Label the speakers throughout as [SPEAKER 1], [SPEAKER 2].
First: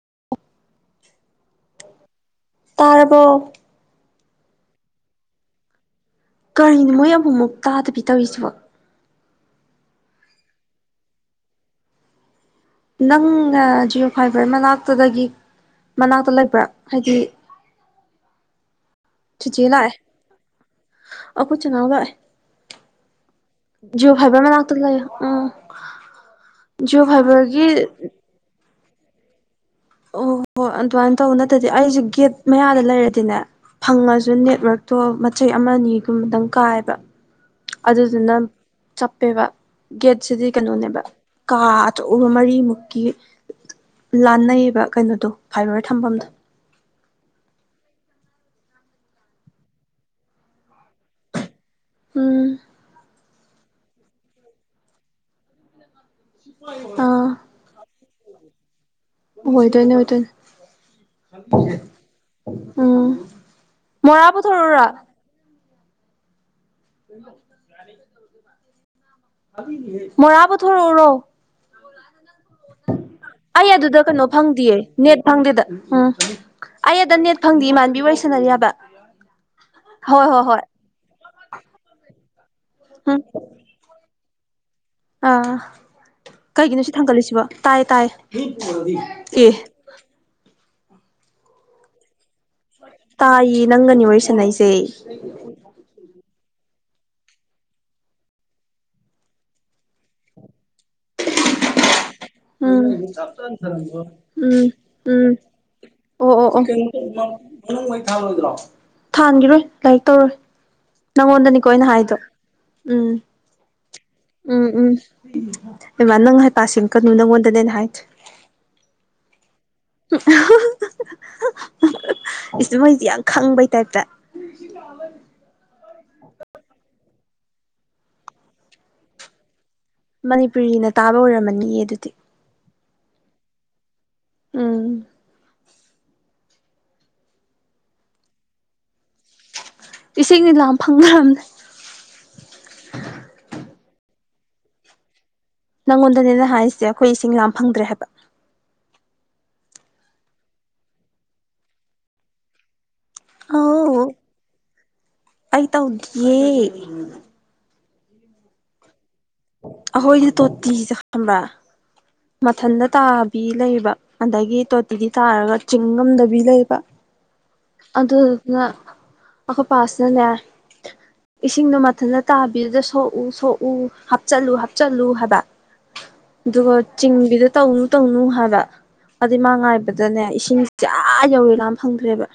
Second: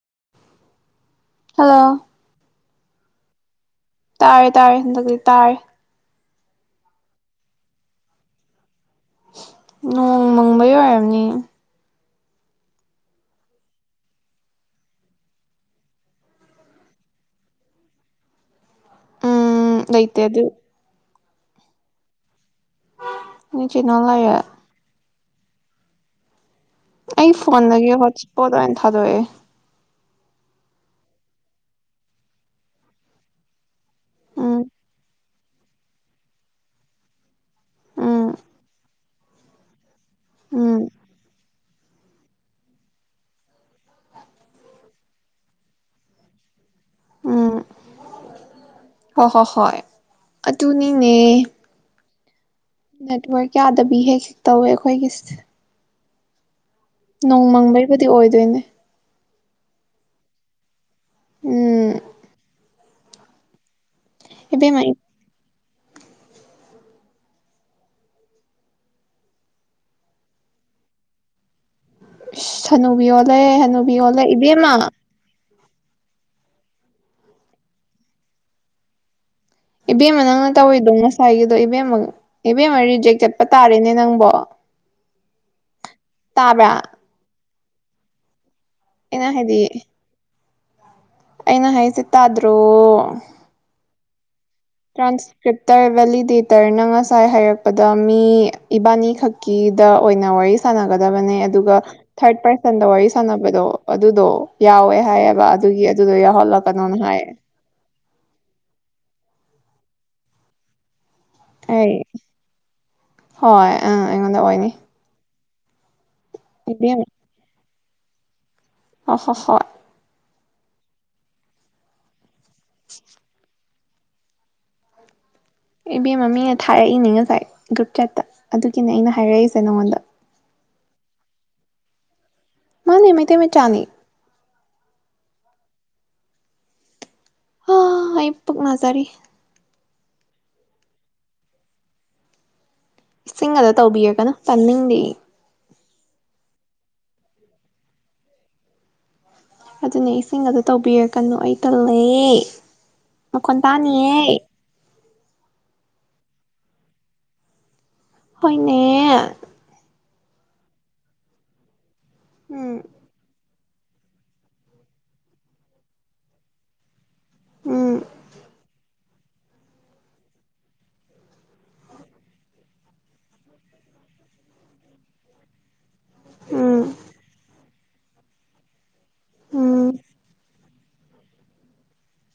[SPEAKER 1] [unintelligible]
[SPEAKER 2] hello
[SPEAKER 1] ꯇꯔꯔꯕꯣ
[SPEAKER 2] ꯇꯥꯔꯦ ꯇꯥꯔꯦ ꯍꯟꯗꯛꯇꯤ ꯇꯥꯔꯦ
[SPEAKER 1] ꯀꯔꯤꯅꯣ ꯃꯣꯏ ꯑꯃꯨꯛꯃꯨꯛ ꯇꯥꯗꯕꯤ ꯇꯧꯔꯤꯁꯤꯕ
[SPEAKER 2] ꯅꯣꯡ ꯃꯪꯕ ꯑꯣꯏꯝꯅꯤ
[SPEAKER 1] ꯅꯪ ꯖꯤꯌꯣ ꯐꯥꯏꯚꯔ ꯃꯅꯥꯛꯇꯨꯗꯒꯤ ꯃꯅꯥꯛꯇ ꯂꯩꯕ꯭ꯔꯥ ꯍꯥꯏꯗꯤ ꯆꯤꯆꯦ
[SPEAKER 2] ꯎꯝ
[SPEAKER 1] ꯂꯥꯛꯑꯦ
[SPEAKER 2] ꯑꯥꯏꯇ ꯑ ꯑꯗꯨ
[SPEAKER 1] ꯑꯩꯈꯣꯏ ꯆꯅꯥꯎ ꯂꯥꯛꯑꯦ
[SPEAKER 2] ꯅꯣꯏ ꯆꯦꯅꯥꯎ
[SPEAKER 1] ꯖꯤꯑꯣ
[SPEAKER 2] ꯂꯩꯔꯦ
[SPEAKER 1] ꯐꯥꯏꯕꯔ ꯃꯅꯥꯛꯇ ꯂꯩꯌꯦ ꯎꯝ ꯖꯤꯑꯣ
[SPEAKER 2] ꯑꯩ
[SPEAKER 1] ꯐꯥꯏꯕꯔꯒꯤ
[SPEAKER 2] ꯐꯣꯟꯗꯒꯤ ꯍꯣꯠꯄꯣꯗ ꯑꯣꯏꯅ ꯑꯣꯏꯅ ꯊꯥꯗꯣꯛꯑꯦ
[SPEAKER 1] ꯑꯣ ꯍꯣ ꯍꯣꯏ ꯑꯗꯨꯃꯥꯏꯅ ꯇꯧꯕ ꯅꯠꯇ꯭ꯔꯗꯤ ꯑꯩꯁꯨꯦ ꯒꯦꯠ ꯃꯌꯥꯗ ꯂꯩꯔꯗꯤꯅꯦ ꯐꯪꯉꯁꯨ
[SPEAKER 2] ꯎꯝ
[SPEAKER 1] ꯅꯦꯠꯋꯔꯛꯇꯣ ꯃꯆꯩ ꯑꯃ ꯑꯅꯤꯒꯨꯝꯕꯗꯪ ꯀꯥꯏꯕ
[SPEAKER 2] ꯎꯝ
[SPEAKER 1] ꯑꯗꯨꯗꯨꯅ ꯆꯞꯄꯦꯕ ꯒꯦꯠꯁꯤꯗꯤ
[SPEAKER 2] ꯎꯝ
[SPEAKER 1] ꯀꯩꯅꯣꯅꯦꯕ ꯀꯥ ꯆꯧꯕ ꯃꯔꯤꯃꯨꯛꯀꯤ ꯂꯥꯟꯅꯩꯌꯦꯕ ꯀꯩꯅꯣꯗꯣ ꯐꯥꯏꯕꯔ ꯊꯝꯐꯝꯗꯣ
[SPEAKER 2] ꯍ ꯍꯣ ꯍꯣꯏ ꯑꯗꯨꯅꯤꯅꯦ
[SPEAKER 1] ꯎꯝ
[SPEAKER 2] ꯅꯦꯠꯋꯔꯛ ꯌꯥꯗꯕꯤ ꯍꯦꯛ ꯍꯦꯛ ꯇꯧꯋꯦ ꯑꯩꯈꯣꯏꯒꯤ ꯅꯣꯡꯃꯪꯕꯩꯕꯨꯗꯤ ꯑꯣꯏꯗꯣꯏꯅꯦ
[SPEAKER 1] ꯑꯣꯏꯗꯣꯏꯅꯤ ꯑꯣꯏꯇꯣꯏꯅꯤ
[SPEAKER 2] ꯎꯝ
[SPEAKER 1] ꯎꯝ ꯃꯔꯕꯨꯨ
[SPEAKER 2] ꯏꯕꯦꯝꯃ
[SPEAKER 1] ꯊꯔꯨꯔ ꯎꯝ ꯃꯔꯥꯕꯨꯊ ꯎꯔꯣ
[SPEAKER 2] ꯏꯁ ꯍꯅꯨꯕꯤ ꯑꯣꯜꯂꯦ
[SPEAKER 1] ꯑꯩ
[SPEAKER 2] ꯍꯅꯨꯕꯤ
[SPEAKER 1] ꯑꯗꯨꯗ
[SPEAKER 2] ꯑꯣꯜꯂꯦ
[SPEAKER 1] ꯀꯩꯅꯣ
[SPEAKER 2] ꯏꯕꯦꯝꯃ
[SPEAKER 1] ꯐꯪꯗꯦꯌꯦ ꯅꯦꯠ ꯐꯪꯗꯦꯗ ꯎꯝ ꯑꯩ ꯑꯗ ꯅꯦꯠ ꯐꯪꯗꯤꯦ ꯏꯃꯥꯟꯕꯤ ꯑꯣꯏꯁꯅꯔꯤ ꯍꯥꯏꯕ
[SPEAKER 2] ꯏꯕꯦꯝꯃ
[SPEAKER 1] ꯍꯣꯏ ꯍꯣꯏ
[SPEAKER 2] ꯅꯪꯅ
[SPEAKER 1] ꯍꯣꯏ
[SPEAKER 2] ꯇꯧꯋꯤꯗꯣ ꯉꯁꯥꯏꯒꯤꯗꯣ ꯏꯕꯦꯝꯃ ꯏꯕꯦꯝꯃ ꯔꯤꯖꯦꯛ ꯆꯠꯄ ꯇꯥꯔꯦꯅꯦ ꯅꯪꯕꯣ
[SPEAKER 1] ꯑ
[SPEAKER 2] ꯇꯥꯕ꯭ꯔꯥ
[SPEAKER 1] ꯀꯩꯒꯤꯅꯣ ꯁꯤ ꯊꯥꯡꯒꯠꯂꯤꯁꯤꯕꯣ ꯇꯥꯏꯌꯦ ꯇꯥꯏꯌꯦ
[SPEAKER 2] ꯑꯩꯅ
[SPEAKER 1] ꯑꯦꯦ
[SPEAKER 2] ꯍꯥꯏꯗꯤ ꯑꯩꯅ ꯍꯥꯏꯁꯦ ꯇꯥꯗ꯭ꯔꯣ
[SPEAKER 1] ꯇꯥꯏꯌꯦ ꯅꯪꯒꯅꯤ ꯋꯥꯔꯤ ꯁꯥꯅꯩꯁꯤ
[SPEAKER 2] ꯇ꯭ꯔꯥꯟꯁꯇꯔꯕꯂꯤ ꯗꯦ ꯇꯔꯅ ꯉꯁꯥꯏ ꯍꯥꯏꯔꯛꯄꯗ ꯃꯤ ꯏꯕꯥꯅꯤ ꯈꯛꯀꯤꯗ ꯑꯣꯏꯅ ꯋꯥꯔꯤ ꯁꯒꯗꯕꯅꯦ ꯑꯗꯨꯒ ꯊꯥꯔꯠ ꯄꯔꯁꯟꯗ
[SPEAKER 1] ꯎꯝ
[SPEAKER 2] ꯋꯥꯔꯤ ꯁꯅꯕꯗꯣ ꯑꯗꯨꯗꯣ
[SPEAKER 1] ꯎꯝ
[SPEAKER 2] ꯌꯥꯎꯋꯦ
[SPEAKER 1] ꯎꯝ
[SPEAKER 2] ꯍꯥꯏꯌꯦꯕ ꯑꯗꯨꯒꯤ ꯑꯗꯨꯗꯣ ꯌꯥꯎꯍꯜꯂ ꯀꯅꯣꯅ ꯍꯥꯏꯌꯦ
[SPEAKER 1] ꯊꯥꯟꯈꯤꯔꯣꯏ ꯂꯥꯏꯔꯤꯛ ꯇꯧꯔꯣꯏ ꯅꯪꯉꯣꯟꯗꯅꯤꯀꯣꯅ
[SPEAKER 2] ꯑꯩ
[SPEAKER 1] ꯍꯥꯏꯗꯣ ꯎꯝ
[SPEAKER 2] ꯍꯣꯏ ꯑꯪ ꯑꯩꯉꯣꯟꯗ
[SPEAKER 1] ꯎꯝ
[SPEAKER 2] ꯑꯣꯏꯅꯤ
[SPEAKER 1] ꯎꯝ ꯎ ꯑꯦꯃꯥ ꯅꯪ ꯍꯥꯏ ꯄꯁꯤ
[SPEAKER 2] ꯏꯕꯦꯝꯃ
[SPEAKER 1] ꯀꯅꯨ ꯅꯪꯉꯣꯟꯗꯅꯦꯅ ꯍꯥꯏ
[SPEAKER 2] ꯍ ꯍꯣ ꯁꯣ
[SPEAKER 1] ꯏ ꯃꯩꯁ ꯌꯥꯝ ꯈꯪꯕꯩ ꯇꯠꯇ
[SPEAKER 2] ꯏꯕꯦꯝ ꯃꯃꯤꯡꯅ ꯊꯥꯔꯛꯏꯅꯦ ꯉꯁꯥꯏ ꯒ꯭ꯔꯨꯞ ꯆꯠꯇ ꯑꯗꯨꯒꯤꯅꯦ ꯑꯩꯅ ꯍꯥꯏꯔꯛꯏꯁꯦ ꯅꯉꯣꯟꯗ
[SPEAKER 1] ꯃꯅꯤꯄꯨꯔꯤꯅ ꯇꯥꯕ ꯑꯣꯏꯔꯝꯃꯅꯤꯌꯦ ꯑꯗꯨꯗꯤ
[SPEAKER 2] ꯃꯥꯅꯦ ꯃꯩꯇ ꯃ ꯆꯥꯅꯤ
[SPEAKER 1] ꯎꯝ
[SPEAKER 2] ꯑ ꯑꯩ ꯄꯣꯛ ꯅꯖꯔꯤ
[SPEAKER 1] ꯏꯁꯤꯡꯅꯤ ꯂꯥ ꯐꯪꯈ꯭ꯔꯕꯅꯦ
[SPEAKER 2] ꯏꯁꯤꯡꯒꯗ ꯇꯧꯕꯤꯌꯒꯅꯣ ꯄꯟꯅꯤꯡꯗꯤꯦ
[SPEAKER 1] ꯅꯪꯉꯣꯟꯗꯅꯦꯅ ꯍꯥꯏꯔꯤꯁꯦ ꯑꯩꯈꯣꯏ ꯏꯁꯤꯡ ꯌꯥꯝꯥ ꯐꯪꯗ꯭ꯔꯦ ꯍꯥꯏꯕ
[SPEAKER 2] ꯑꯗꯨꯅꯦ ꯏꯁꯤꯡ ꯑꯗꯨ ꯑꯗꯨ ꯇꯧꯕꯤꯔ ꯀꯅꯨ ꯑꯩ ꯀꯜꯂꯌꯦ ꯃꯈꯀꯣꯟ ꯇꯥꯅꯤꯌꯦꯦ
[SPEAKER 1] ꯑꯩꯏ ꯇꯥꯎꯗꯤꯦ
[SPEAKER 2] ꯍꯅꯦ
[SPEAKER 1] ꯑꯩꯈꯣꯏꯗꯤ ꯇꯣꯇꯤꯁꯦ ꯈꯕ꯭ꯔꯥ
[SPEAKER 2] ꯎꯝ
[SPEAKER 1] ꯃꯊꯟꯗ ꯇꯥꯕꯤ ꯂꯩꯕ ꯑꯗꯒꯤ ꯇꯣꯇꯤꯗꯤ ꯇꯥꯔꯒ ꯆꯤꯡ ꯉꯝꯗꯕꯤ ꯂꯩꯕ
[SPEAKER 2] ꯎꯝ
[SPEAKER 1] ꯑꯗꯨꯅ ꯑꯈꯣꯏ ꯄꯥꯁꯅꯦꯅꯦꯦ ꯏꯁꯤꯡꯗꯣ ꯃꯊꯟꯇ ꯇꯥꯕꯤꯗꯨꯗ ꯁꯣꯛꯎ ꯁꯣꯛꯎ ꯍꯥꯞꯆꯤꯜꯂꯨ ꯍꯥꯞꯆꯜꯂꯨ ꯍꯥꯏꯕ ꯑꯗꯨꯒ
[SPEAKER 2] ꯎꯝ
[SPEAKER 1] ꯗ ꯇꯧꯅꯨ ꯇꯧꯅꯨ ꯍꯥꯏꯕ ꯑꯗꯨꯩ ꯃꯥ
[SPEAKER 2] ꯎꯝ
[SPEAKER 1] ꯉꯥꯏꯕꯗꯅꯦ ꯏꯁꯤꯡ ꯆ ꯌꯧꯔꯦ ꯂꯥꯝ ꯐꯪꯗ꯭ꯔꯦꯕ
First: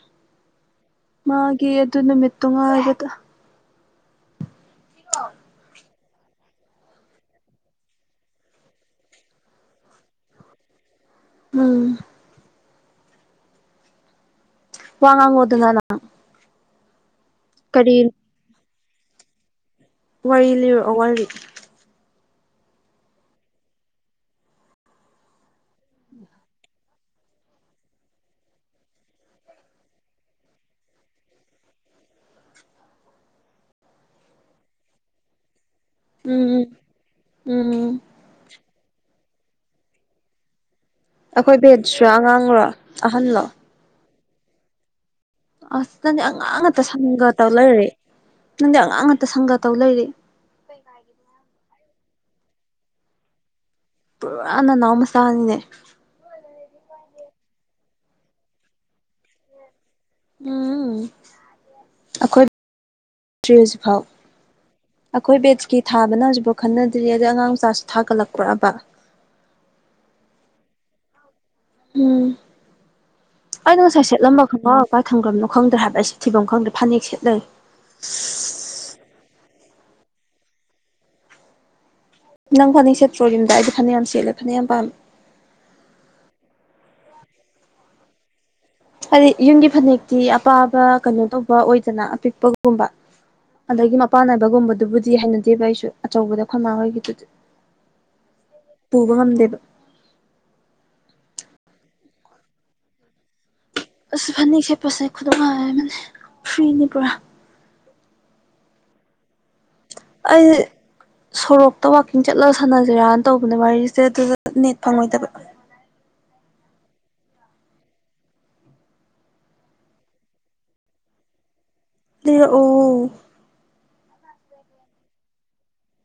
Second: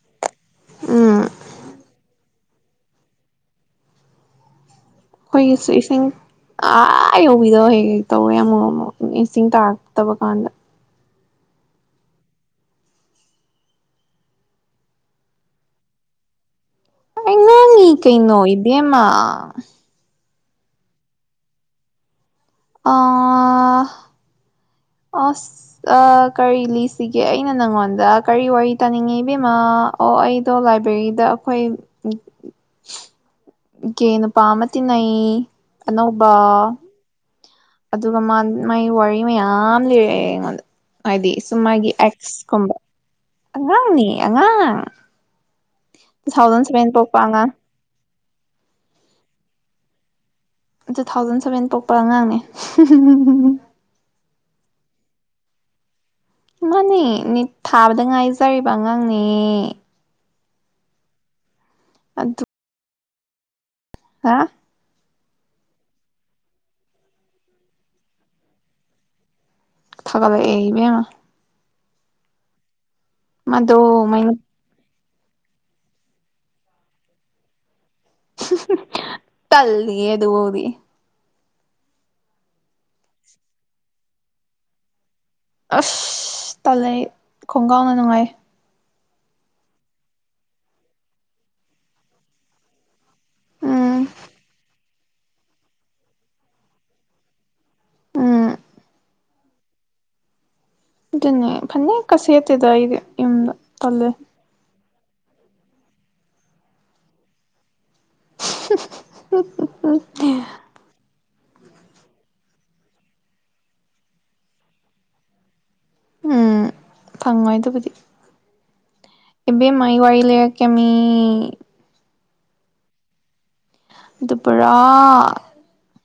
[SPEAKER 2] ꯎꯝ
[SPEAKER 1] ꯃꯥꯒꯤ ꯑꯗꯨ ꯅꯨꯃꯤꯠꯇꯣ ꯉꯥꯂꯒꯗ
[SPEAKER 2] ꯑꯩꯈꯣꯏꯒꯤꯁꯨ ꯏꯁꯤꯡ ꯑꯥ ꯌꯧꯕꯤꯗꯕ ꯍꯦꯛ ꯍꯦꯛ ꯇꯧꯋꯦ ꯑꯃꯣ ꯏꯁꯤꯡ ꯇꯥꯔꯛꯇꯕ ꯀꯥꯟꯗ
[SPEAKER 1] ꯎꯝ ꯋꯥꯉꯉ ꯑꯣꯏ ꯑꯗꯨꯉꯗ
[SPEAKER 2] ꯀ ꯀꯩ ꯅꯣꯏꯕꯃ
[SPEAKER 1] ꯋꯥꯔꯤ ꯂꯤꯔꯛꯑꯣ ꯋꯥꯔꯤ
[SPEAKER 2] ꯑꯥ
[SPEAKER 1] [inaudible]
[SPEAKER 2] ꯑꯁ ꯀꯔꯤ ꯂꯤꯁꯤꯒꯦ ꯑꯩꯅ ꯅꯪꯉꯣꯟꯗ ꯀꯔꯤ ꯋꯥꯔꯤ ꯇꯥꯅꯤꯡꯉꯤ ꯏꯕꯦꯝꯃꯥ ꯑꯣ ꯑꯣ ꯑꯩꯗꯣ ꯂꯥꯏꯕ꯭ꯔꯦꯔꯤꯗ ꯑꯩꯈꯣꯏ
[SPEAKER 1] [inaudible] [inaudible]
[SPEAKER 2] ꯏ ꯀꯦ ꯅꯨꯄꯥ ꯑꯃ ꯇꯤꯟꯅꯩ ꯑꯅꯧꯕ
[SPEAKER 1] ꯎꯝ ꯎꯝ ꯎꯝ
[SPEAKER 2] ꯑꯗꯨꯒ ꯃꯥꯏ ꯋꯥꯔꯤ ꯃꯌꯥꯝ ꯂꯤꯔꯛꯑꯦ ꯑꯩꯉꯣꯟꯗ ꯍꯥꯏꯗꯤ
[SPEAKER 1] ꯑꯩꯈꯣꯏ
[SPEAKER 2] ꯁꯨꯃꯒꯤ
[SPEAKER 1] ꯕꯦꯠꯁꯔꯣ
[SPEAKER 2] ꯑꯦꯛꯁ
[SPEAKER 1] ꯑꯉꯥꯡꯔꯣ
[SPEAKER 2] ꯀꯨꯝꯕ
[SPEAKER 1] ꯑꯍꯟꯂꯣ
[SPEAKER 2] ꯑꯉꯥꯡꯅꯤ ꯑꯉꯥꯡ
[SPEAKER 1] ꯑꯁ ꯅꯪꯗꯤ
[SPEAKER 2] ꯇꯨ
[SPEAKER 1] ꯑꯉꯥꯡ
[SPEAKER 2] ꯊꯥꯎꯖꯟ
[SPEAKER 1] ꯉꯇ
[SPEAKER 2] ꯁꯚꯦꯟ ꯄꯣꯛꯄ
[SPEAKER 1] ꯁꯥꯟꯅꯒ ꯇꯧ
[SPEAKER 2] ꯑꯉꯥꯡ
[SPEAKER 1] ꯂꯩꯔꯦ ꯅꯪꯗꯤ ꯑꯉꯥꯡ ꯉꯥꯛꯇ ꯁꯪꯒꯥ ꯇꯧ ꯂꯩꯔꯤ
[SPEAKER 2] ꯇꯨ ꯊꯥꯎꯖꯟ ꯁꯚꯦꯟ ꯄꯣꯛꯄ ꯑꯉꯥꯡꯅꯦ
[SPEAKER 1] ꯄꯨꯔꯥ ꯅꯅꯥꯎ ꯃꯆꯥꯅꯤꯅꯦ
[SPEAKER 2] ꯃꯥꯅꯦ ꯠ ꯊꯥꯕꯗ ꯉꯥꯏꯖꯔꯤꯕ ꯑꯉꯥꯡꯅꯦ
[SPEAKER 1] ꯎꯝ
[SPEAKER 2] ꯑꯗꯨ
[SPEAKER 1] ꯑꯩꯈꯣꯏ ꯍꯧꯖꯤꯛꯐꯥꯎ
[SPEAKER 2] ꯍꯥ
[SPEAKER 1] ꯑꯩꯈꯣꯏ ꯕꯦꯠꯀꯤ ꯊꯥꯕꯅ ꯍꯧꯖꯤꯛꯐꯥꯎ ꯈꯟꯅꯗ꯭ꯔꯤ ꯑꯗꯩ ꯑꯉꯥꯡ ꯃꯆꯥꯁꯨ ꯊꯥꯒꯠꯂꯛꯄ꯭ꯔꯕ
[SPEAKER 2] ꯊꯕ ꯂꯕ ꯑꯃ
[SPEAKER 1] ꯎꯝ
[SPEAKER 2] ꯃꯗꯣ
[SPEAKER 1] ꯑꯩꯅ ꯉꯁꯥꯏ
[SPEAKER 2] ꯃꯥꯏꯅ
[SPEAKER 1] ꯁꯦꯠꯂꯝꯕ ꯈꯪꯉꯣ ꯏꯄꯥ ꯊꯪꯒ꯭ꯔꯕꯅꯣ ꯈꯪꯗ꯭ꯔꯦ ꯍꯥꯏꯕꯁꯦ ꯊꯤꯕꯝ ꯈꯪꯗ꯭ꯔꯦ ꯐꯅꯦꯛ ꯁꯦꯠꯅꯩ
[SPEAKER 2] ꯇꯜ ꯑ ꯑꯗꯨ ꯍꯗꯤ
[SPEAKER 1] ꯅꯪ ꯐꯅꯦꯛ ꯁꯦꯇ꯭ꯔꯣ ꯌꯝꯗ ꯑꯩꯗꯤ ꯐꯅ ꯌꯥꯝ ꯁꯦꯠꯂꯦ ꯐꯅꯌꯥꯝ ꯌꯥꯝ ꯄꯥꯝꯃꯦ
[SPEAKER 2] ꯑꯁ ꯇꯥꯂꯩ ꯈꯣꯡꯒꯥꯎꯅ ꯅꯨꯡꯉꯥꯏ
[SPEAKER 1] ꯍꯥꯏꯗꯤ ꯌꯨꯝꯒꯤ ꯐꯅꯦꯛꯇꯤ ꯑꯄꯥꯕ ꯀꯩꯅꯣ ꯇꯧꯕ ꯑꯣꯏꯗꯅ ꯑꯄꯤꯛꯄꯒꯨꯝꯕ ꯑꯗꯒꯤ
[SPEAKER 2] ꯎꯝ
[SPEAKER 1] ꯃꯄꯥꯟ ꯅꯥꯏꯕꯒꯨꯝꯕꯗꯨꯕꯨꯗꯤ ꯍꯥꯏꯅꯗꯦꯕ ꯑꯩꯁꯨ ꯑꯆꯧꯕꯗ ꯈꯨꯣꯏꯃꯥ ꯍꯣꯏꯒꯤꯗꯨꯗꯤ ꯄ
[SPEAKER 2] ꯎꯝ
[SPEAKER 1] ꯄꯨꯕꯃꯝꯗꯦꯕ
[SPEAKER 2] ꯑꯗꯨꯅꯦ ꯐꯅꯤꯦꯛ ꯀꯁꯤꯌꯠꯗ ꯏ ꯏꯃꯗ
[SPEAKER 1] ꯑꯁ ꯐꯅꯦꯛ ꯁꯦꯠꯄꯁꯦ ꯈꯨꯗꯝꯣꯡ ꯍꯥꯏꯥꯏ ꯑꯃꯅꯤꯅꯤ ꯐ꯭ꯔꯤꯅꯤ ꯄꯨꯔꯥ ꯑꯩ
[SPEAKER 2] [inaudible]
[SPEAKER 1] ꯁꯣꯔꯣꯛꯇ ꯋꯥꯋꯥꯛꯀꯤꯡ ꯆꯠꯂꯒ ꯁꯥꯟꯅꯁꯤꯔꯥꯅ ꯇꯧꯕꯅꯦ ꯋꯥꯔꯤꯁꯦ ꯑꯗꯨꯗ ꯅꯦꯠ ꯐꯪꯉꯣꯏꯗꯕ
[SPEAKER 2] ꯎꯝ ꯐꯪꯉꯣꯏ ꯑꯗꯨꯕꯨꯗꯤ ꯑꯦꯕ ꯃꯥꯏ ꯋꯥꯔꯤꯂꯀꯃꯤ
[SPEAKER 1] ꯑꯣ
[SPEAKER 2] ꯑꯗꯨ ꯄꯨꯔꯥ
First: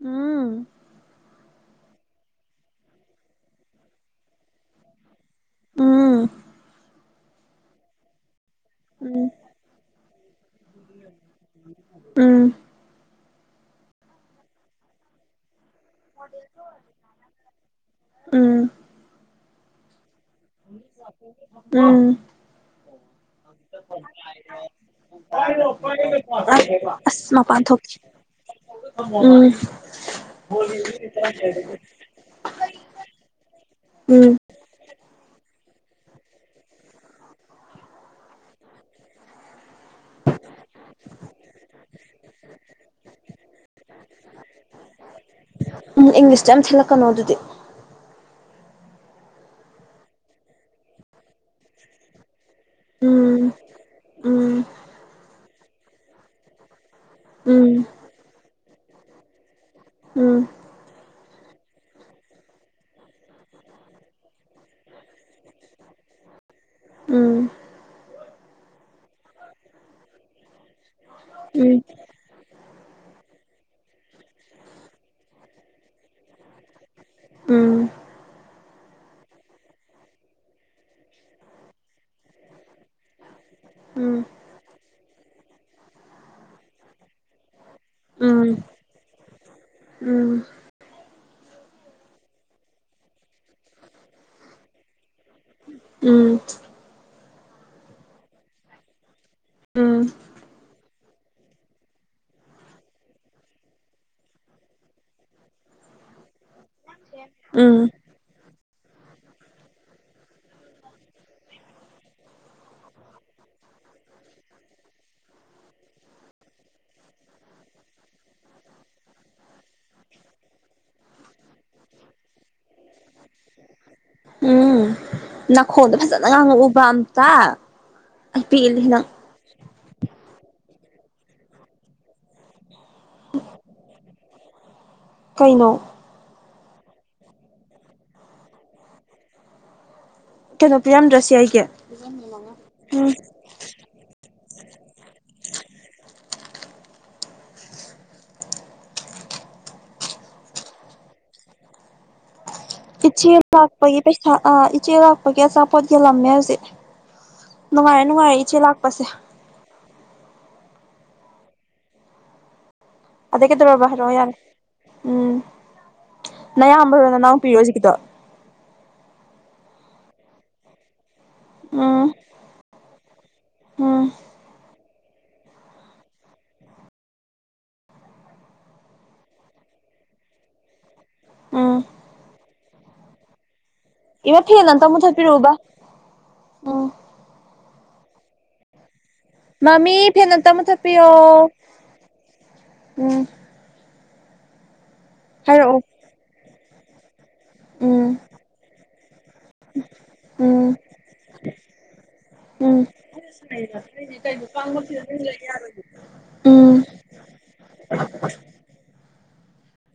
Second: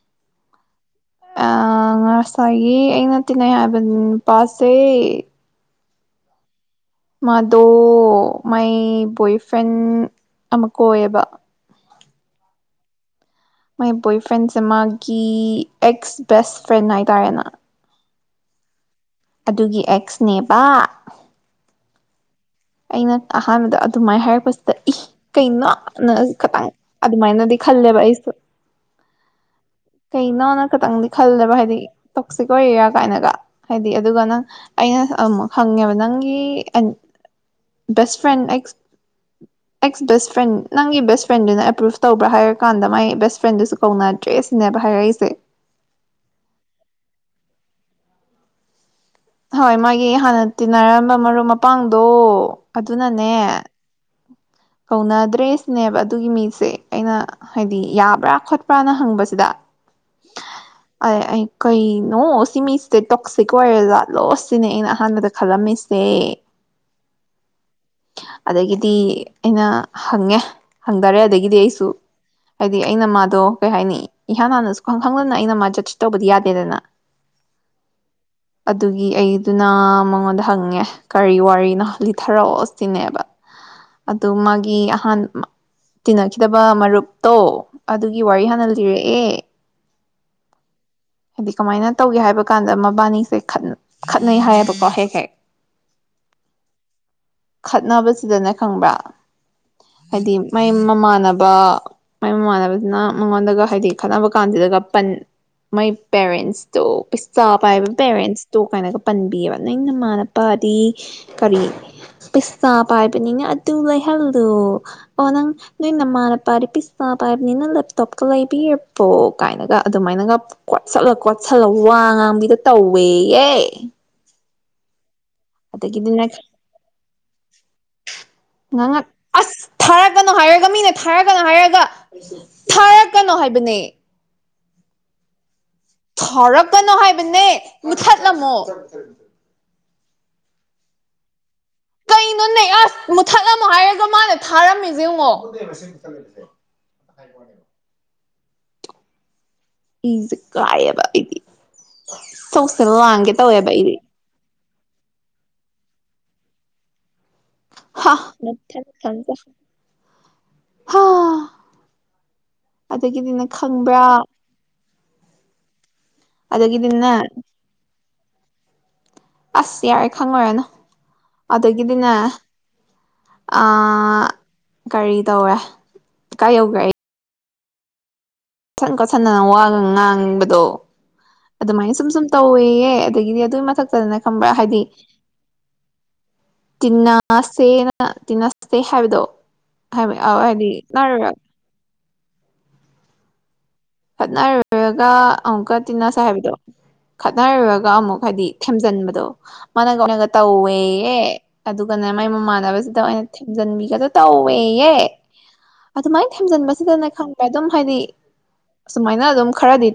[SPEAKER 1] ꯑꯝ
[SPEAKER 2] ꯑ ꯉꯁꯥꯏꯒꯤ ꯑꯩꯅ ꯇꯤꯟꯅꯩ ꯍꯥꯏꯕ ꯅꯨꯄꯥꯁꯦ
[SPEAKER 1] ꯎꯝ
[SPEAKER 2] ꯃꯥꯗꯣ ꯃꯥꯏ
[SPEAKER 1] ꯎꯝ
[SPEAKER 2] ꯕꯣꯏꯐ꯭ꯔꯦꯟ ꯑꯃ ꯀ ꯑꯣꯏꯌꯦꯕ
[SPEAKER 1] ꯎꯝ
[SPEAKER 2] ꯃꯥꯏ ꯕꯣꯏ ꯐ꯭ꯔꯦꯟꯁꯦ ꯃꯥꯒꯤ ꯑꯦꯛꯁ ꯕꯦꯁ ꯐ꯭ꯔꯦꯟ ꯍꯥꯏꯇꯥꯔꯦꯅ
[SPEAKER 1] ꯎꯝ
[SPEAKER 2] ꯑꯗꯨꯒꯤ ꯑꯦꯛꯁ
[SPEAKER 1] ꯎꯝ
[SPEAKER 2] ꯑꯩꯅ ꯑꯍꯥꯟꯕꯗ ꯑꯗꯨꯃꯥꯏꯅ ꯍꯥꯏꯔꯛꯄꯁꯤꯗ ꯏ ꯀꯩꯅꯣꯅ ꯈꯈꯤꯇꯪ
[SPEAKER 1] ꯑꯁ
[SPEAKER 2] ꯑꯗꯨꯃꯥꯏꯅ ꯗꯤ
[SPEAKER 1] ꯃꯄꯥꯟ ꯊꯣꯛꯀꯦ
[SPEAKER 2] ꯈꯜꯂꯦꯕꯏ
[SPEAKER 1] ꯎꯝ
[SPEAKER 2] ꯀꯩꯅꯅ ꯈꯈꯤꯇꯪꯗꯤ ꯈꯜꯂꯦꯕ ꯍꯥꯏꯗꯤ ꯇꯣꯛꯁꯤꯛ ꯑꯣꯏꯔꯦꯔꯤꯌꯥ ꯀꯥꯏꯅꯒ ꯍꯥꯏꯗꯤ ꯑꯗꯨꯒ
[SPEAKER 1] ꯎꯝ
[SPEAKER 2] ꯅꯪ ꯑꯩꯅ ꯑꯦꯁ ꯑꯃꯨꯛ ꯍꯪꯉꯦꯕ ꯅꯪꯒꯤ ꯑꯦ ꯕꯦꯁ ꯐ꯭ꯔꯦꯟ ꯑꯩ ꯑꯦꯛꯁ ꯕꯦꯁ ꯐ꯭ꯔꯦꯟ ꯅꯪꯒꯤ ꯕꯦꯁ ꯐ꯭ꯔꯦꯟꯗꯨꯅ ꯑꯦꯄ꯭ꯔꯨꯞ ꯇꯧꯕ꯭ꯔꯥ ꯍꯥꯏꯔ ꯀꯥꯟꯗ ꯃꯥꯏ ꯕꯦꯁ ꯐ꯭ꯔꯦꯟꯗꯨꯁꯨ ꯀꯧꯅꯗ꯭ꯔꯦ ꯁꯤꯅꯦꯕ ꯍꯥꯏꯔꯛꯏꯁꯦ
[SPEAKER 1] ꯎꯝ ꯏꯪꯂꯤꯁꯇꫭ ꯌꯥꯝ ꯊꯦꯠꯂꯛꯀꯅꯣ ꯑꯗꯨꯗꯤ
[SPEAKER 2] ꯍꯣꯏ ꯃꯥꯒꯤ ꯍꯥꯟꯅ ꯇꯤꯟꯅꯔꯝꯕ ꯃꯔꯨꯞ ꯃꯄꯥꯡꯗꯣ ꯑꯗꯨꯅꯅꯦ
[SPEAKER 1] ꯎꯝ ꯎꯝ
[SPEAKER 2] ꯀꯧꯅꯗ꯭ꯔꯦꯁꯤꯅꯦꯕ ꯑꯗꯨꯒꯤ ꯃꯤꯁꯦ ꯑꯩꯅ
[SPEAKER 1] ꯎꯝ
[SPEAKER 2] ꯍꯥꯏꯗꯤ ꯌꯥꯕ꯭ꯔꯥ ꯈꯣꯠꯄ꯭ꯔꯥꯅ ꯍ ꯍꯪꯚꯁꯤꯗ
[SPEAKER 1] ꯎꯝ
[SPEAKER 2] ꯑꯩ ꯑꯩ ꯀꯩꯅꯣ ꯁꯤꯃꯤ ꯁꯦ ꯇꯣꯛꯁꯤꯛ ꯑꯣꯏꯔꯦꯗ ꯂꯣꯁ ꯁꯤꯅꯤ ꯑꯩꯅ ꯑꯍꯥꯟꯕꯗ ꯈꯜꯂꯝꯃꯤꯁꯦ
[SPEAKER 1] ꯎꯝ
[SPEAKER 2] ꯑꯗꯒꯤꯗꯤ ꯑꯩꯅ ꯍꯪꯉꯦ ꯐꯪꯗꯔꯦ ꯑꯗꯒꯤꯗꯤ
[SPEAKER 1] ꯎꯝ
[SPEAKER 2] ꯑꯩꯁꯨ ꯍꯥꯏꯗꯤ ꯑꯩꯅ ꯃꯥꯗꯣ ꯀꯩ ꯍꯥꯏꯅꯤ ꯏꯍꯥꯟ ꯍꯥꯟꯅ ꯁꯨꯛꯈꯪ ꯈꯪꯗꯅ ꯑꯩꯅ ꯃꯥꯖꯦ ꯆꯤꯠ ꯇꯧꯕꯗꯤ ꯌꯥꯗꯦꯗꯅ
[SPEAKER 1] ꯎꯝ
[SPEAKER 2] ꯑꯗꯨꯒꯤ ꯑꯩꯗꯨꯅ ꯃꯉꯣꯟꯗ ꯍꯪꯉꯦ ꯀꯔꯤ ꯋꯥꯔꯤꯅꯣ ꯂꯤꯊꯔꯛꯑꯣ ꯁꯤꯅꯦꯕ
[SPEAKER 1] ꯍ
[SPEAKER 2] ꯑꯗꯨ ꯃꯥꯒꯤ ꯑꯍꯥꯟꯕ ꯇꯤꯟꯅꯈꯤꯗꯕ ꯃꯔꯨꯞꯇꯣ ꯑꯗꯨꯒꯤ
[SPEAKER 1] ꯎꯝ
[SPEAKER 2] ꯋꯥꯔꯤ
[SPEAKER 1] ꯎꯝ
[SPEAKER 2] ꯍꯥꯟꯅ ꯂꯤꯔꯛꯑꯦ ꯍꯥꯏꯗꯤ ꯀꯃꯥꯏꯅ ꯇꯧꯒꯦ ꯍꯥꯏꯕ ꯀꯥꯟꯗ ꯃꯕꯥꯏꯅꯤꯁꯦ ꯈꯠ ꯈꯠꯅꯩ ꯍꯥꯏꯌꯦꯕꯀꯣ ꯍꯦꯛ ꯍꯦꯛ
[SPEAKER 1] ꯎꯝ
[SPEAKER 2] ꯈꯠꯅꯕꯁꯤꯗꯅꯦ ꯈꯪꯕ꯭ꯔꯥ
[SPEAKER 1] ꯎꯝ ꯎꯝ
[SPEAKER 2] ꯍꯥꯏꯗꯤ ꯃꯥꯏ ꯃꯃꯥꯟꯅ ꯕ ꯃꯥꯏ ꯃꯃꯥꯟꯅꯕꯁꯤꯅ ꯃꯉꯣꯟꯗꯒ ꯍꯥꯏꯗꯤ ꯈꯠꯅꯕ ꯀꯥꯟꯗꯨꯗꯒ ꯄꯟ ꯃꯥꯏ ꯄꯦꯔꯦꯟꯁꯇꯣ ꯄꯩꯁꯥ
[SPEAKER 1] ꯎꯝ
[SPEAKER 2] ꯄꯥꯏꯕ ꯄꯦꯔꯦꯟꯁꯇꯣ ꯀꯥꯏꯅꯒ ꯄꯟꯕꯤꯌꯦꯕ ꯅꯪ ꯅꯃꯥꯟ ꯇꯥꯗꯤ ꯀꯔꯤ ꯄꯩꯁꯥ ꯄꯥꯏꯕꯅꯤꯅ ꯑꯗꯨ ꯂꯩꯍꯜꯂꯣ ꯑꯣ ꯅꯪ ꯅꯣꯏ ꯅꯃꯥꯟꯅ ꯇꯥꯜꯂꯤ ꯄꯤꯁꯥ ꯄꯥꯏꯕꯅꯤꯅ ꯂꯦꯞꯇꯣꯞꯇꫭ ꯂꯩꯕꯤꯔꯕꫭ ꯀꯥꯏꯅꯒ ꯑꯗꯨꯃꯥꯏꯅꯒ ꯀꯣꯠꯁꯜꯁ ꯀꯣꯠꯁꯜꯂ ꯋꯥꯡ ꯉꯥꯡꯕꯤꯗꫭ ꯇꯧꯋꯦꯌꯦ
[SPEAKER 1] ꯅꯈꯣꯟꯗꯣ
[SPEAKER 2] ꯑꯗꯒꯤꯗꯤꯅꯦ
[SPEAKER 1] ꯐꯖꯅ ꯉꯥꯡꯉꯛꯎꯕ ꯑꯝꯇ ꯑꯩ ꯄꯦꯜꯂꯦꯈꯦ ꯅꯪ
[SPEAKER 2] ꯉꯥꯡꯉꯛ ꯑꯁ ꯊꯥꯔꯛꯀꯅꯣ ꯍꯥꯏꯔꯒ ꯃꯤꯅ ꯊꯥꯔꯛꯀꯅꯣ ꯍꯥꯏꯔꯒ ꯊꯥꯔꯛꯀꯅꯣ ꯍꯥꯏꯕꯅꯦ
[SPEAKER 1] ꯀꯩꯅꯣ
[SPEAKER 2] ꯊꯥꯔꯛꯀꯅꯣ ꯍꯥꯏꯕꯅꯦ ꯃꯨꯊꯠꯂꯝꯃꯣ
[SPEAKER 1] ꯀꯩꯅꯣ ꯄꯤꯔꯝꯗ꯭ꯔꯁꯤ ꯑꯩꯒꯤ
[SPEAKER 2] ꯀꯩ ꯅꯣꯅꯦ ꯑꯁꯤ
[SPEAKER 1] ꯎꯝ
[SPEAKER 2] ꯃꯨꯠ ꯊꯠ ꯂꯝꯃꫭ ꯍꯥꯏꯔꯒ ꯃꯥꯅ ꯊꯔꯝ ꯃꯤꯖꯦ ꯌꯦꯡꯉꫭ ꯏꯖꯦ ꯀꯥꯏꯌꯦꯕ ꯑꯩꯗꯤ ꯆꯧꯁꯦ
[SPEAKER 1] ꯏꯆꯦ
[SPEAKER 2] ꯂꯥꯡꯒꯦ ꯇꯧꯋꯦꯕ ꯑꯩꯗꯤ
[SPEAKER 1] ꯂꯥꯛꯄꯒꯤ ꯄꯩꯁꯥ ꯑ ꯏꯆꯦ ꯂꯥꯛꯄꯒꯤ ꯑꯆꯥꯄꯣꯠ ꯌꯦꯜꯂꯝꯃꯦ ꯍꯧꯖꯤꯛ ꯅꯨꯡꯉꯥꯏꯔꯦ
[SPEAKER 2] ꯍꯥ
[SPEAKER 1] ꯅꯨꯡꯉꯥꯏꯔꯦ ꯏꯆꯦ ꯂꯥꯛꯄꯁꯦ
[SPEAKER 2] ꯍꯥ ꯑꯗꯒꯤꯗꯤꯅꯦ
[SPEAKER 1] ꯑꯗꯩ ꯀꯩꯗꯧꯔꯕ
[SPEAKER 2] ꯈꯪꯕ꯭ꯔꯥ
[SPEAKER 1] ꯍꯥꯏꯔꯛꯑꯣ ꯌꯥꯔꯦ ꯎꯝ ꯅꯌꯥꯝꯕꯔꯣ
[SPEAKER 2] ꯑꯗꯒꯤꯗꯤꯅꯦ
[SPEAKER 1] ꯅꯅꯥꯎꯄꯤꯔꯣ ꯍꯧꯖꯤꯛꯀꯤꯗꫭ
[SPEAKER 2] ꯑꯁ ꯌꯥꯔꯦ ꯈꯪꯉꯨꯔꯅꯨ ꯑꯗꯒꯤꯗꯤꯅꯦ
[SPEAKER 1] ꯎꯝ
[SPEAKER 2] ꯑ
[SPEAKER 1] ꯎꯝ
[SPEAKER 2] ꯀꯔꯤ ꯇꯧꯔꯦ ꯀꯥꯏ ꯌꯧꯒꯔꯦ ꯑꯩ ꯀꫭꯠꯁꯟ ꯀꫭꯠꯁꯟꯗꯅ ꯋꯥꯒ ꯉꯥꯡꯕꯗꯣ
[SPEAKER 1] ꯎꯝ
[SPEAKER 2] ꯑꯗꯨꯃꯥꯏꯅ ꯁꯨꯝ ꯁꯨꯝ ꯇꯧꯋꯦꯌꯦ ꯑꯗꯒꯤꯗꯤ ꯑꯗꯨꯏ ꯃꯊꯛꯇꯅꯦ
[SPEAKER 1] ꯏꯃꯥ
[SPEAKER 2] ꯈꯪꯕ꯭ꯔꯥ
[SPEAKER 1] ꯐꯦꯟ
[SPEAKER 2] ꯍꯥꯏꯗꯤ
[SPEAKER 1] ꯑꯝꯇ ꯃꯨꯊꯠꯄꯤꯔꯛꯎꯕ ꯎꯝ
[SPEAKER 2] ꯇꯤꯟꯅꯁꯤꯅ ꯅ ꯇꯤꯟꯅꯁꯦ ꯍꯥꯏꯕꯗꯣ
[SPEAKER 1] ꯃꯝꯃꯤ ꯐꯦꯟ ꯑꯝꯇ ꯃꯨꯊꯠ
[SPEAKER 2] ꯍꯥꯏꯗꯤ
[SPEAKER 1] ꯄꯤꯌꯣ
[SPEAKER 2] ꯈꯠꯅꯔꯨꯔ
[SPEAKER 1] ꯎꯝ
[SPEAKER 2] ꯈꯠꯅꯔꯨꯔꯒ ꯑꯃꯨꯛꯀ
[SPEAKER 1] ꯍꯥꯏꯔꯛꯑꯣ
[SPEAKER 2] ꯇꯤꯟꯅꯁꯦ ꯍꯥꯏꯕꯗꯣ ꯈꯠꯅꯔꯨꯔꯒ
[SPEAKER 1] ꯎꯝ
[SPEAKER 2] ꯑꯃꯨꯛ ꯍꯥꯏꯗꯤ ꯊꯦꯝꯖꯟꯕꯗꫭ ꯃꯥꯅꯒ ꯑꫭꯏꯅ
[SPEAKER 1] ꯎꯝ
[SPEAKER 2] ꯇꯧꯋꯦꯌꯦ ꯑꯗꯨꯒꯅꯦ ꯃꯥꯏ ꯃꯃꯥꯟꯅꯕꯁꯤꯗ ꯑꫭꯏꯅ ꯊꯦꯝꯖꯤꯟꯕꯤꯒꯗ ꯇꯧ
[SPEAKER 1] ꯀꯥꯡ ꯃꯔꯛ ꯁꯤꯗ ꯑꯗꯨꯝ ꯂꯩꯒꯦ
[SPEAKER 2] ꯑꯗꯨꯃꯥꯏꯅ ꯊꯦꯝꯖꯤꯟꯕꯁꯤꯗꯅꯦ ꯈꯪꯕ ꯑꯗꯨꯝ ꯍꯥꯏꯗꯤ ꯁꯨꯃꯥꯏꯅ ꯑꯗꯨꯝ ꯈꯔꯗꯤ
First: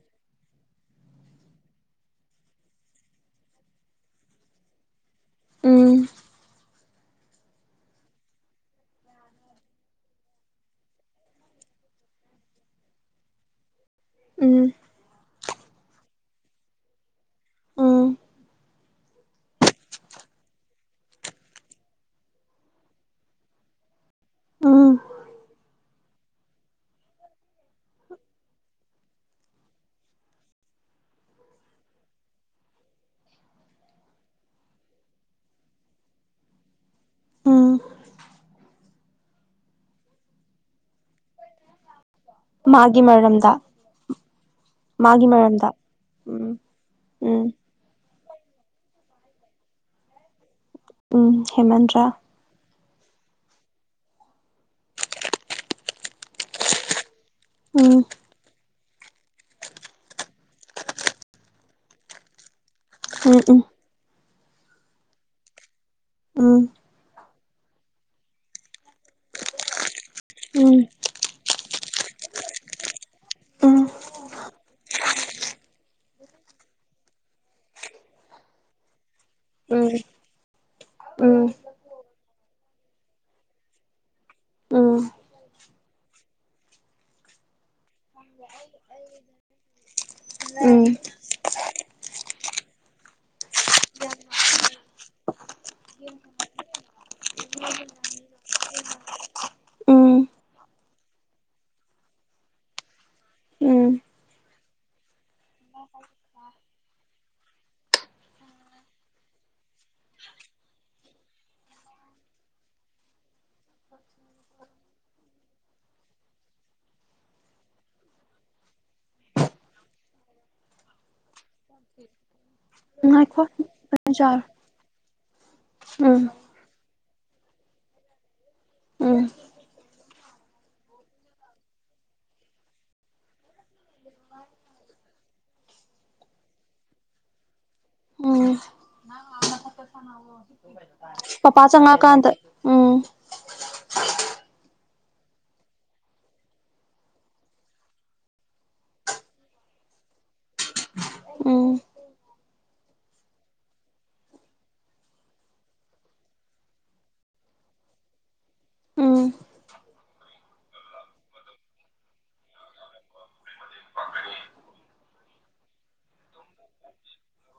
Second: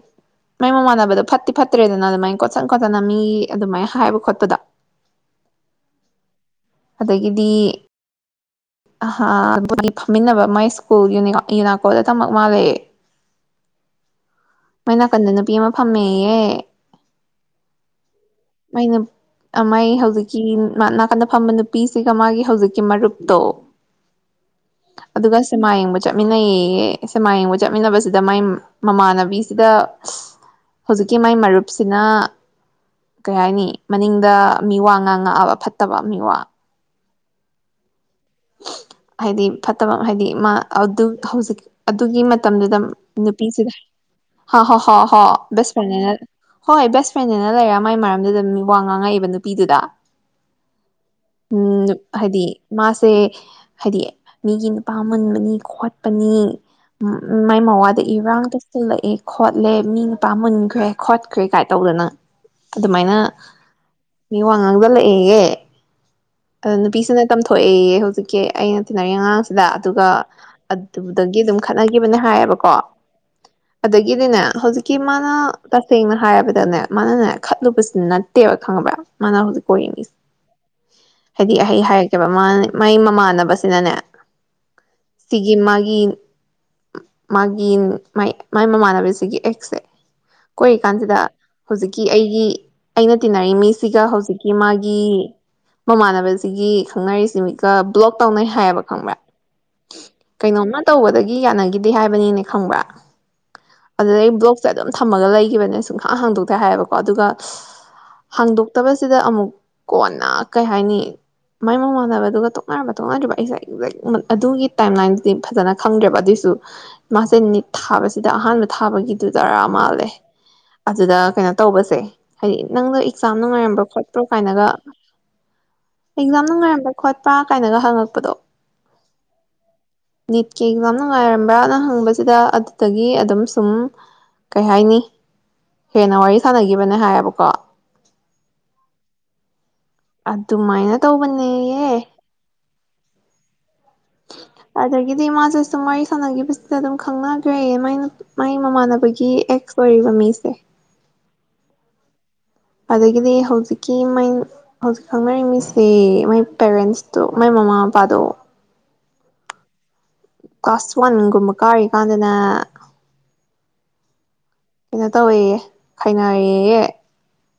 [SPEAKER 2] ꯃꯥꯏ ꯃꯃꯥꯟꯅꯕꯗꯣ ꯐꯠꯇꯤ ꯐꯠꯇ꯭ꯔꯦꯗꯅ ꯑꯗꯨꯃꯥꯏ ꯀꯣꯠꯁꯟ ꯀꫭꯗꯅ ꯃꯤ ꯑꯗꯨꯃꯥꯏꯅ ꯍꯥꯏꯕ ꯈꯣꯠꯄꯗꯥ
[SPEAKER 1] ꯎꯝ
[SPEAKER 2] ꯑꯗꯒꯤꯗꯤ ꯁꯦꯍ ꯑꯗꯨꯒꯤ ꯐꯝꯃꯤꯟꯅꯕ ꯃꯥꯏ ꯁ꯭ꯀꯨꯜ ꯌꯨꯅꯥꯀꯣꯗ ꯇꯝꯃꯛ ꯃꯥꯜꯂꯦ
[SPEAKER 1] [inaudible] ꯎꯝ
[SPEAKER 2] ꯃꯣꯏ ꯅꯥꯀꯟꯗ ꯅꯨꯄꯤ ꯑꯃ ꯐꯝꯃꯦꯌꯦ
[SPEAKER 1] ꯎꯝ
[SPEAKER 2] ꯑꯩꯅ ꯃꯥꯏ ꯍꯧꯖꯤꯛꯀꯤ ꯅꯥꯀꯟꯗ ꯐꯝꯕ ꯅꯨꯄꯤꯁꯤꯒ ꯃꯥꯒꯤ ꯍꯧꯖꯤꯛꯀꯤ ꯃꯔꯨꯞꯇꯣ
[SPEAKER 1] ꯎꯝ
[SPEAKER 2] ꯑꯗꯨꯒ ꯁꯦꯃꯥ ꯌꯦꯡꯕ ꯆꯠꯃꯤꯟꯅꯩꯌꯦꯌꯦ ꯁꯦꯃꯥ ꯌꯦꯡꯕ ꯆꯠꯃꯤꯟꯅꯕꯁꯤꯗ ꯃꯥꯏ ꯃꯃꯥꯟꯅꯕꯤꯁꯤꯗ ꯍꯧꯖꯤꯛꯀꯤ ꯃꯥꯏ ꯃꯔꯨꯞꯁꯤꯅ ꯀꯩ ꯍꯥꯏꯅꯤ ꯃꯅꯤꯡꯗ ꯃꯤ ꯋꯥ ꯉꯥꯡꯉꯛꯑꯕ ꯐꯠꯇꯕ ꯃꯤꯋꯥ
[SPEAKER 1] ꯎꯝ
[SPEAKER 2] ꯍꯥꯏꯗꯤ ꯐꯠꯇꯕ ꯍꯥꯏꯗꯤ ꯃꯥ ꯑꯗꯨ ꯍꯧꯖꯤꯛ ꯗꯨꯒꯤ ꯃꯇꯝꯗꯨꯗ
[SPEAKER 1] ꯃꯥꯒꯤ ꯃꯔꯝꯗ
[SPEAKER 2] ꯅꯨꯄꯤꯁꯤꯗ ꯍ ꯍꯣ ꯍ ꯍꯣ
[SPEAKER 1] ꯃꯥꯒꯤ ꯃꯔꯝꯗ
[SPEAKER 2] ꯕꯦꯁ ꯐ꯭ꯔꯦꯟꯅꯦꯅ
[SPEAKER 1] ꯎꯝ
[SPEAKER 2] ꯍꯣꯏ ꯕꯦꯁ
[SPEAKER 1] ꯎꯝ
[SPEAKER 2] ꯐ꯭ꯔꯦꯟꯅ ꯂꯩꯔ ꯃꯥꯏ ꯃꯔ ꯗ ꯃꯤ ꯋꯥ ꯉꯥꯡꯉꯛꯏꯕ ꯅꯨꯄꯤꯗꯨꯗ
[SPEAKER 1] ꯎꯝ ꯍꯦꯃꯟꯗ꯭ꯔꯥ
[SPEAKER 2] ꯃꯥꯁꯦ ꯍꯥꯏꯗꯤ ꯃꯤꯒꯤ ꯅꯨꯄꯥ ꯃꯨꯟꯕꯅꯤ ꯈꯣꯠꯄꯅꯤ ꯎ ꯃꯥꯏ
[SPEAKER 1] ꯎꯝ
[SPEAKER 2] ꯃꯧꯋꯥꯗ ꯏꯔꯥꯡ ꯇ ꯁꯤꯜꯂꯛꯑꯦ ꯈꯣꯠꯂꯦ ꯃꯤ ꯅꯨꯄꯥ ꯃꯨꯟꯈ꯭ꯔꯦ ꯈꯣꯠꯈ꯭ꯔꯦ ꯀꯥꯏ ꯇꯧꯗꯅ ꯑꯗꯨꯃꯥꯏꯅ
[SPEAKER 1] ꯎꯝ ꯎꯝ
[SPEAKER 2] ꯃꯤ ꯋꯥ ꯉꯥꯡꯖꯜꯂꯛꯑꯦꯌꯦ
[SPEAKER 1] ꯎꯝ
[SPEAKER 2] ꯑ ꯅꯨꯄꯤꯁꯤꯅ ꯇꯝꯊꯣꯛꯑꯦꯌꯦ ꯍꯧꯖꯤꯛꯀꯤ ꯑꯩꯅ ꯇꯤꯟꯅꯔꯤ ꯑꯉꯥꯡꯁꯤꯗ ꯑꯗꯨꯒ
[SPEAKER 1] ꯎꯝ
[SPEAKER 2] ꯑꯗꯨꯗꯒꯤ ꯑꯗꯨꯝ ꯈꯠꯅꯒꯤꯕꯅꯦ ꯍꯥꯏꯌꯦꯕꯀꯣ
[SPEAKER 1] ꯎꯝ
[SPEAKER 2] ꯑꯗꯒꯤꯗꯤꯅꯦ ꯍꯧꯖꯤꯛꯀꯤ ꯃꯥꯅ ꯇꯁꯦꯡꯅ ꯍꯥꯏꯔꯕ ꯗꯅꯦ ꯃꯥꯅꯅꯦ ꯈꯠꯂꯨꯕꯁꯤ ꯅꯠꯇꯦꯕ ꯈꯪꯉꯕ꯭ꯔꯥ ꯃꯥꯅ ꯍꯧꯖꯤꯛ
[SPEAKER 1] ꯎꯝ ꯎꯝ
[SPEAKER 2] ꯑꯣꯏꯔ ꯃꯤꯁꯤ ꯍꯥꯏꯗꯤ ꯑꯩꯍ ꯍꯥꯏꯔꯛꯀꯦꯕ ꯃꯥ ꯃꯥꯏ ꯃꯃꯥ ꯕꯁꯤꯅꯅꯦ
[SPEAKER 1] ꯎꯝ
[SPEAKER 2] ꯁꯤꯒꯤ ꯃꯥꯒꯤ ꯃꯥꯒꯤ ꯃꯥꯏ ꯃꯃꯥꯟꯅꯕꯤꯁꯤꯒꯤ ꯑꯦꯛꯁꯦ ꯀꯣꯏꯔꯤꯀꯥꯟꯁꯤꯗ ꯍꯧꯖꯤꯛ ꯀꯤ ꯑꯩꯒꯤ ꯑꯩꯅ ꯇꯤꯟꯅꯔꯤ ꯃꯤꯁꯤꯒ ꯍꯧꯖꯤꯛꯀꯤ ꯃꯥꯒꯤ ꯃꯃꯥꯟꯅꯕꯁꯤꯒꯤ ꯈꯪꯅꯔꯤꯁꯤ ꯃꯤꯀ ꯕ꯭ꯂꯣꯛ ꯇꯧꯅꯩ ꯍꯥꯏꯌꯦꯕ ꯈꯪꯕ꯭ꯔꯥ
[SPEAKER 1] ꯎꯝ
[SPEAKER 2] ꯀꯩꯅꯣꯝꯃ ꯇꯧꯕꯗꯒꯤ ꯌꯥꯅꯒꯤꯗꯦ ꯍꯥꯏꯕꯅꯤꯅꯦ ꯈꯪꯕ꯭ꯔꯥ
[SPEAKER 1] ꯎꯝ
[SPEAKER 2] ꯑꯗꯨꯗꯩꯩ ꯕ꯭ꯂꯣꯛꯁꯦ ꯑꯗꯨꯝ ꯊꯝꯃꯒ ꯂꯩꯈꯤꯕꯅꯦ ꯁꯨꯡꯍꯥꯡ ꯍꯥꯡꯗꯣꯛꯇꯦ ꯍꯥꯏꯌꯦꯕꯀꯣ ꯑꯗꯨꯒ ꯍꯥꯡꯗꯣꯛꯇꯕꯁꯤꯗ ꯑꯃꯨꯛ ꯀꯣꯟꯅ ꯀꯩ ꯍꯥꯏꯅꯤ ꯃꯥꯏ ꯃ ꯃꯥꯟꯅꯕꯗꯨꯒ ꯇꯣꯛꯅꯔꯕ ꯃ ꯇꯣꯛꯅꯗꯔꯤꯕ ꯑꯩꯁꯦ ꯑꯦꯛꯖꯦꯛ ꯑꯗꯨꯒꯤ ꯇꯥꯏꯝ ꯂꯥꯏꯟꯗꯨ ꯗꯤ ꯐꯖꯅ ꯈꯪꯗ꯭ꯔꯦꯕ ꯑꯗꯨꯏꯁꯨ ꯃꯥꯁꯦ ꯅꯤꯠ ꯊꯥꯕꯁꯤꯗ ꯑꯍꯥꯟꯕ ꯊꯥꯕꯒꯤꯗꯨ ꯔꯥ ꯃꯥꯜꯂꯦ ꯑꯗꯨꯗ ꯀꯩꯅꯣ ꯇꯧꯕꯁꯦ ꯍꯥꯏꯗꯤ ꯅꯪꯅ
[SPEAKER 1] ꯎꯝ
[SPEAKER 2] ꯑꯦꯛꯖꯥꯝ
[SPEAKER 1] ꯉꯥꯏꯈꯣ
[SPEAKER 2] ꯅꯨꯡꯉꯥꯏꯔꯝꯕ꯭ꯔꯣ ꯈꯣꯠꯄ꯭ꯔꯣ ꯀꯥꯏꯅꯒ
[SPEAKER 1] ꯎꯝ
[SPEAKER 2] ꯑꯦꯛꯖꯥꯝ ꯅꯨꯡꯉꯥꯏꯔꯝꯕ꯭ꯔꯥ ꯈꯣꯠꯄ꯭ꯔꯥ ꯀꯥꯏꯅꯒ ꯍꯪꯉꯛꯄꯗꯣ
[SPEAKER 1] ꯎꯝ
[SPEAKER 2] ꯅꯤꯠꯀꯤ ꯑꯦꯛꯖꯥꯝ ꯅꯨꯡꯉꯥꯏꯔꯝꯕ꯭ꯔꯥꯅ ꯍꯪꯕꯁꯤꯗ ꯑꯗꯨꯗꯒꯤ ꯑꯗꯨꯝ ꯁꯨꯝ ꯀꯩ ꯍꯥꯏꯅꯤ ꯍꯦꯟꯅ ꯋꯥꯔꯤ ꯁꯥꯟꯅꯒꯤꯕꯅꯦ ꯍꯥꯏꯌꯦꯕꯀꯣ
[SPEAKER 1] ꯎꯝ
[SPEAKER 2] ꯑꯗꯨꯃꯥꯏꯅ
[SPEAKER 1] ꯄꯄꯥ
[SPEAKER 2] ꯇꯧꯕꯅꯦꯌꯦ
[SPEAKER 1] ꯆꯡꯉꯀꯥꯟꯗ ꯎꯝ
[SPEAKER 2] ꯑꯗꯒꯤꯗꯤ ꯃꯥꯁꯦ ꯁꯨꯝ ꯋꯥꯔꯤ ꯁꯥꯟꯅꯒꯤꯕꯁꯤꯗ ꯑꯗꯨꯝ ꯈꯪꯅꯒꯔ꯭ꯦꯌꯦ ꯃꯥꯏ ꯃꯥꯏ ꯃꯃꯥꯟꯅꯕꯒꯤ ꯑꯦꯛꯁ ꯑꯣꯏꯔꯤꯕ ꯃꯤꯁꯦ
[SPEAKER 1] ꯎꯝ
[SPEAKER 2] ꯑꯗꯒꯤꯗꯤ ꯍꯧꯖꯤꯛꯀꯤ ꯃꯩ ꯍꯧꯖꯤꯛ ꯈꯪꯅꯔꯤꯃꯤꯁꯦ ꯃꯥꯏ ꯄꯦꯔꯦꯟꯁꯇꯣ ꯃꯥꯏ ꯃꯃꯥ ꯄꯥꯗꯣ
[SPEAKER 1] ꯎꯝ
[SPEAKER 2] ꯀ꯭ꯂꯥꯁ ꯋꯥꯟꯒꯨꯝꯕ ꯀꯥꯔꯤꯀꯥꯟꯗꯅ ꯀꯩꯅꯣ ꯇꯧꯋꯦꯌꯦ ꯈꯥꯏꯅꯔꯦꯌꯦ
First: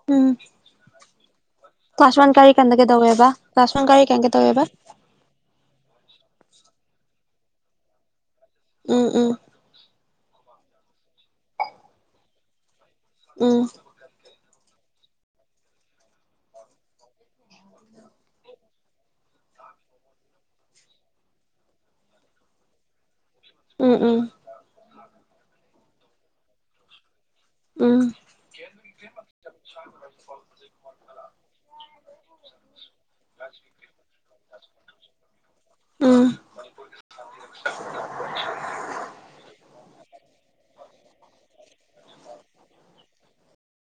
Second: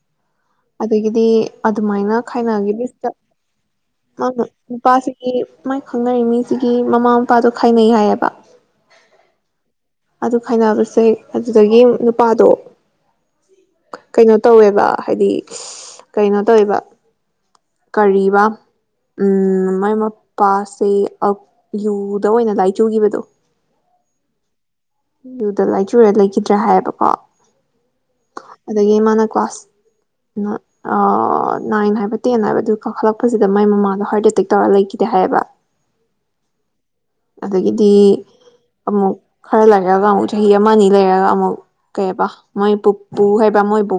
[SPEAKER 1] ꯎꯝ
[SPEAKER 2] ꯑꯗꯒꯤꯗꯤ ꯑꯗꯨꯃꯥꯏꯅ
[SPEAKER 1] ꯀ꯭ꯂꯥꯁ ꯋꯥꯟ ꯀꯥꯔꯤ ꯀꯥꯟꯗ
[SPEAKER 2] ꯈꯥꯏꯅꯈꯤꯕꯁꯤꯗ
[SPEAKER 1] ꯀꯩꯗꯧꯋꯦꯕ ꯀ꯭ꯂꯥꯁ ꯋꯥꯟ ꯀꯥꯔꯤ ꯀꯥꯟ ꯀꯩꯗꯧꯋꯦꯕ
[SPEAKER 2] ꯅꯨꯄꯥꯁꯤꯒꯤ ꯃꯥꯏ ꯈꯪꯅꯔꯤ ꯃꯤꯁꯤꯒꯤ ꯃꯃꯥ ꯃꯄꯥꯗꯣ ꯈꯥꯏꯅꯩ ꯍꯥꯏꯌꯦꯕ
[SPEAKER 1] ꯎꯝ ꯎꯝ
[SPEAKER 2] ꯑꯗꯨ ꯈꯥꯏꯅꯕꯁꯦ ꯑꯗꯨꯗꯒꯤ ꯅꯨꯄꯥꯗꯣ
[SPEAKER 1] ꯎꯝ
[SPEAKER 2] ꯀꯩꯅꯣ ꯇꯧꯋꯦꯕ ꯍꯥꯏꯗꯤ ꯀꯩꯅꯣ ꯇꯧꯋꯦꯕ ꯀꯔꯤꯕ ꯎꯝ ꯃꯥꯏ ꯃꯄꯥꯁꯦ ꯌꯨꯗ ꯑꯣꯏꯅ ꯂꯥꯏꯆꯨꯈꯤꯕꯗꯣ
[SPEAKER 1] ꯎꯝ ꯎꯝ
[SPEAKER 2] ꯌꯨꯗ ꯂꯥꯏꯆꯨꯔ ꯂꯩꯈꯤꯗ꯭ꯔꯥ ꯍꯥꯏꯌꯦꯕꯀꯣ
[SPEAKER 1] ꯎꯝ
[SPEAKER 2] ꯑꯗꯒꯤ ꯃꯥꯅ ꯀ꯭ꯂꯥꯁ ꯅꯥꯏꯟ ꯍꯥꯏꯕ ꯇꯦꯟ ꯍꯥꯏꯕ ꯑꯗꯨ ꯀꯥꯈꯠꯂꯛꯄꯁꯤꯗ ꯃꯥꯏ ꯃꯃꯥꯗ ꯍꯥꯔꯠ ꯑꯦꯇꯦꯛ ꯇꯧꯔ ꯂꯩꯈꯤꯗꯦ ꯍꯥꯏꯌꯦꯕ
[SPEAKER 1] ꯎꯝ
[SPEAKER 2] ꯑꯗꯒꯤꯗꯤ ꯑꯃꯨꯛ ꯈꯔ ꯂꯩꯔꯒ ꯑꯃꯨꯛ ꯆꯍꯤ ꯑꯃ ꯑꯅꯤ ꯂꯩꯔꯒ ꯑꯃꯨꯛ ꯀꯩꯕ ꯃꯣꯏ ꯄꯨꯄꯨ ꯍꯥꯏꯕ ꯃꯣꯏ ꯄꯨ